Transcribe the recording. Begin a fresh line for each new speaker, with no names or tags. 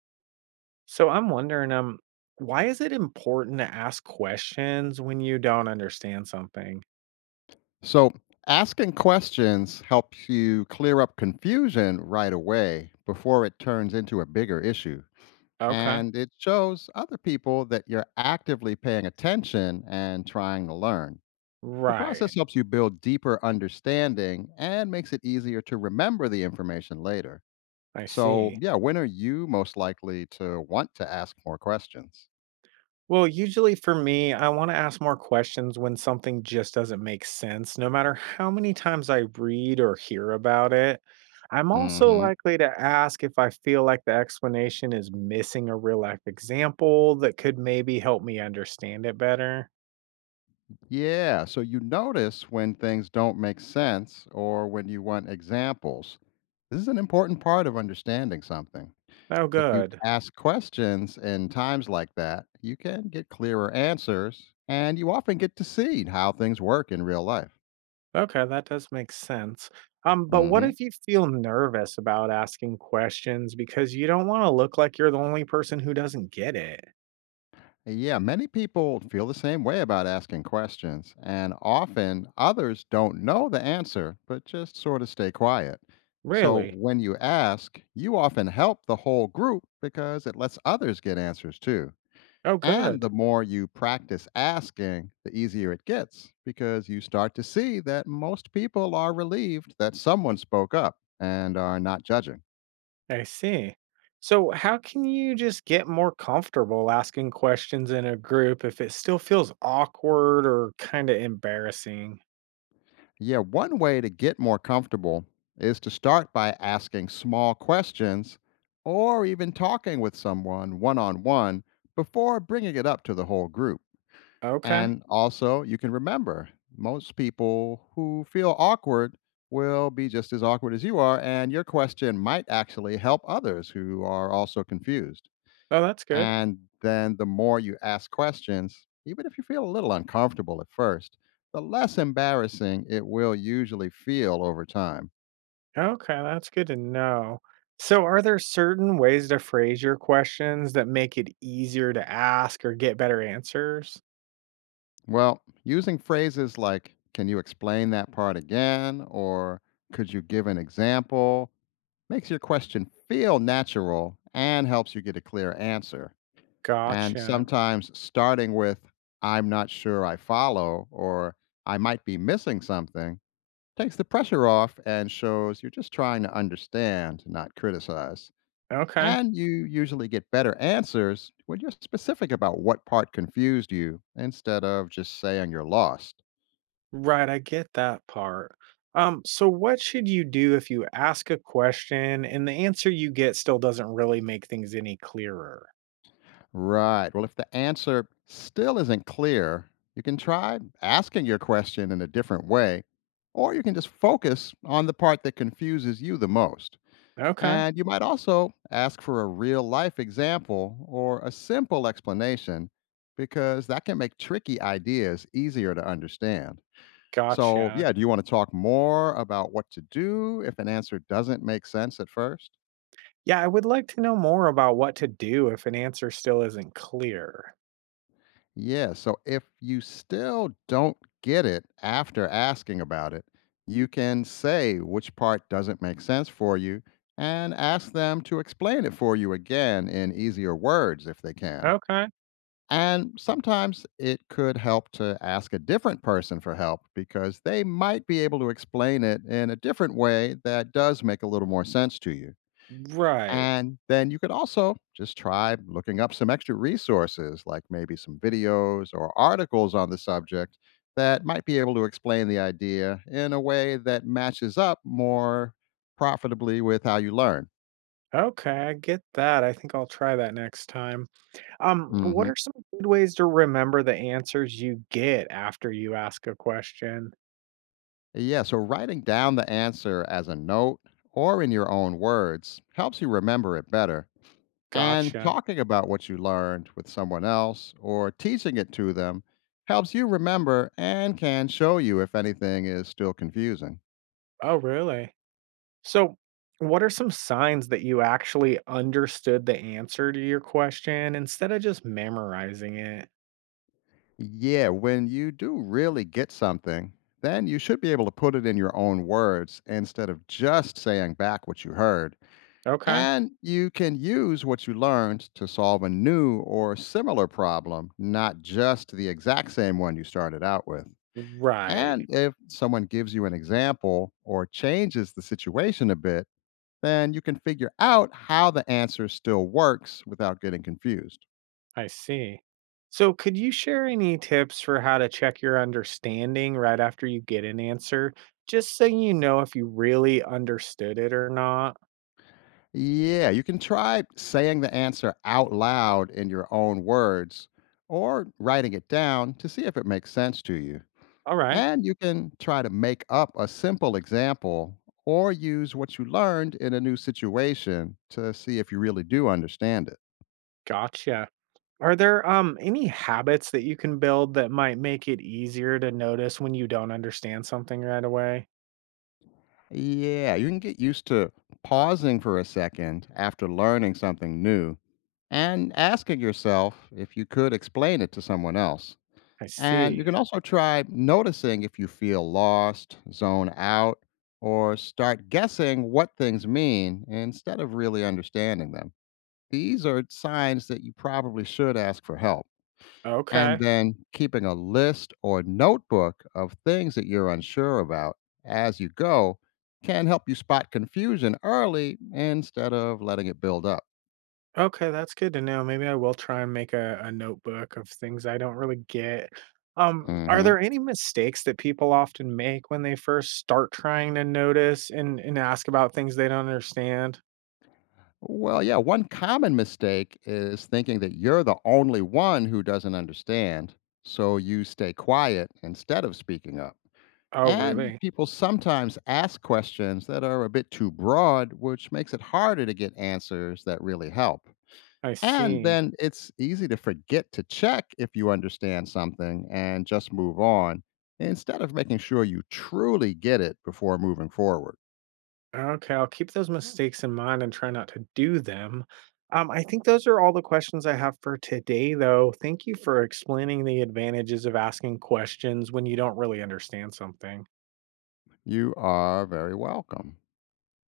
So I'm wondering, why is it important to ask questions when you don't understand something?
So, asking questions helps you clear up confusion right away before it turns into a bigger issue.
Okay.
And it shows other people that you're actively paying attention and trying to learn. The
Right.
process helps you build deeper understanding and makes it easier to remember the information later.
I
So,
see.
yeah, when are you most likely to want to ask more questions?
Well, usually for me, I want to ask more questions when something just doesn't make sense, no matter how many times I read or hear about it. I'm also
Hmm.
likely to ask if I feel like the explanation is missing a real life example that could maybe help me understand it better.
Yeah. So you notice when things don't make sense or when you want examples. This is an important part of understanding something.
Oh,
If you
good.
ask questions in times like that, you can get clearer answers and you often get to see how things work in real life.
Okay, that does make sense. But what
Hmm.
if you feel nervous about asking questions because you don't want to look like you're the only person who doesn't get it?
Yeah, many people feel the same way about asking questions, and often others don't know the answer but just sort of stay quiet. So
Really?
when you ask, you often help the whole group because it lets others get answers too.
Oh,
And
good.
the more you practice asking, the easier it gets because you start to see that most people are relieved that someone spoke up and are not judging.
I see. So, how can you just get more comfortable asking questions in a group if it still feels awkward or kind of embarrassing?
Yeah, one way to get more comfortable is to start by asking small questions or even talking with someone one on one before bringing it up to the whole group.
Okay.
And also, you can remember, most people who feel awkward will be just as awkward as you are, and your question might actually help others who are also confused.
Oh, that's good.
And then the more you ask questions, even if you feel a little uncomfortable at first, the less embarrassing it will usually feel over time.
Okay, that's good to know. So, are there certain ways to phrase your questions that make it easier to ask or get better answers?
Well, using phrases like, can you explain that part again? Or, could you give an example? Makes your question feel natural and helps you get a clear answer. And
Gotcha.
sometimes starting with, I'm not sure I follow, or, I might be missing something, takes the pressure off and shows you're just trying to understand, not criticize.
Okay.
And you usually get better answers when you're specific about what part confused you instead of just saying you're lost.
Right, I get that part. So what should you do if you ask a question and the answer you get still doesn't really make things any clearer?
Right. Well, if the answer still isn't clear, you can try asking your question in a different way, or you can just focus on the part that confuses you the most.
Okay.
And you might also ask for a real life example or a simple explanation, because that can make tricky ideas easier to understand. So,
Gotcha.
yeah, do you want to talk more about what to do if an answer doesn't make sense at first?
Yeah, I would like to know more about what to do if an answer still isn't clear.
Yeah, so if you still don't get it after asking about it, you can say which part doesn't make sense for you and ask them to explain it for you again in easier words if they can.
Okay.
And sometimes it could help to ask a different person for help, because they might be able to explain it in a different way that does make a little more sense to you.
Right.
And then you could also just try looking up some extra resources, like maybe some videos or articles on the subject, that might be able to explain the idea in a way that matches up more profitably with how you learn.
Okay, I get that. I think I'll try that next time. What
Hmm.
are some good ways to remember the answers you get after you ask a question?
Yeah, so writing down the answer as a note or in your own words helps you remember it better. And
Gotcha.
talking about what you learned with someone else or teaching it to them helps you remember and can show you if anything is still confusing.
Oh, really? So, what are some signs that you actually understood the answer to your question instead of just memorizing it?
Yeah, when you do really get something, then you should be able to put it in your own words instead of just saying back what you heard.
Okay.
And you can use what you learned to solve a new or similar problem, not just the exact same one you started out with.
Right.
And if someone gives you an example or changes the situation a bit, then you can figure out how the answer still works without getting confused.
I see. So, could you share any tips for how to check your understanding right after you get an answer, just so you know if you really understood it or not?
Yeah, you can try saying the answer out loud in your own words or writing it down to see if it makes sense to you.
All right,
And you can try to make up a simple example or use what you learned in a new situation to see if you really do understand it.
gotcha. Are there any habits that you can build that might make it easier to notice when you don't understand something right away?
Yeah, you can get used to pausing for a second after learning something new and asking yourself if you could explain it to someone else.
I
And you
see.
can also try noticing if you feel lost, zone out, or start guessing what things mean instead of really understanding them. These are signs that you probably should ask for help. And
Okay.
then keeping a list or notebook of things that you're unsure about as you go can help you spot confusion early instead of letting it build up.
Okay, that's good to know. Maybe I will try and make a notebook of things I don't really get. Are
Hmm.
there any mistakes that people often make when they first start trying to notice and ask about things they don't understand?
Well, yeah, one common mistake is thinking that you're the only one who doesn't understand, so you stay quiet instead of speaking up.
Oh,
And
really?
people sometimes ask questions that are a bit too broad, which makes it harder to get answers that really help.
I
And
see.
then it's easy to forget to check if you understand something and just move on instead of making sure you truly get it before moving forward.
Okay, I'll keep those mistakes in mind and try not to do them. I think those are all the questions I have for today, though. Thank you for explaining the advantages of asking questions when you don't really understand something.
You are very welcome.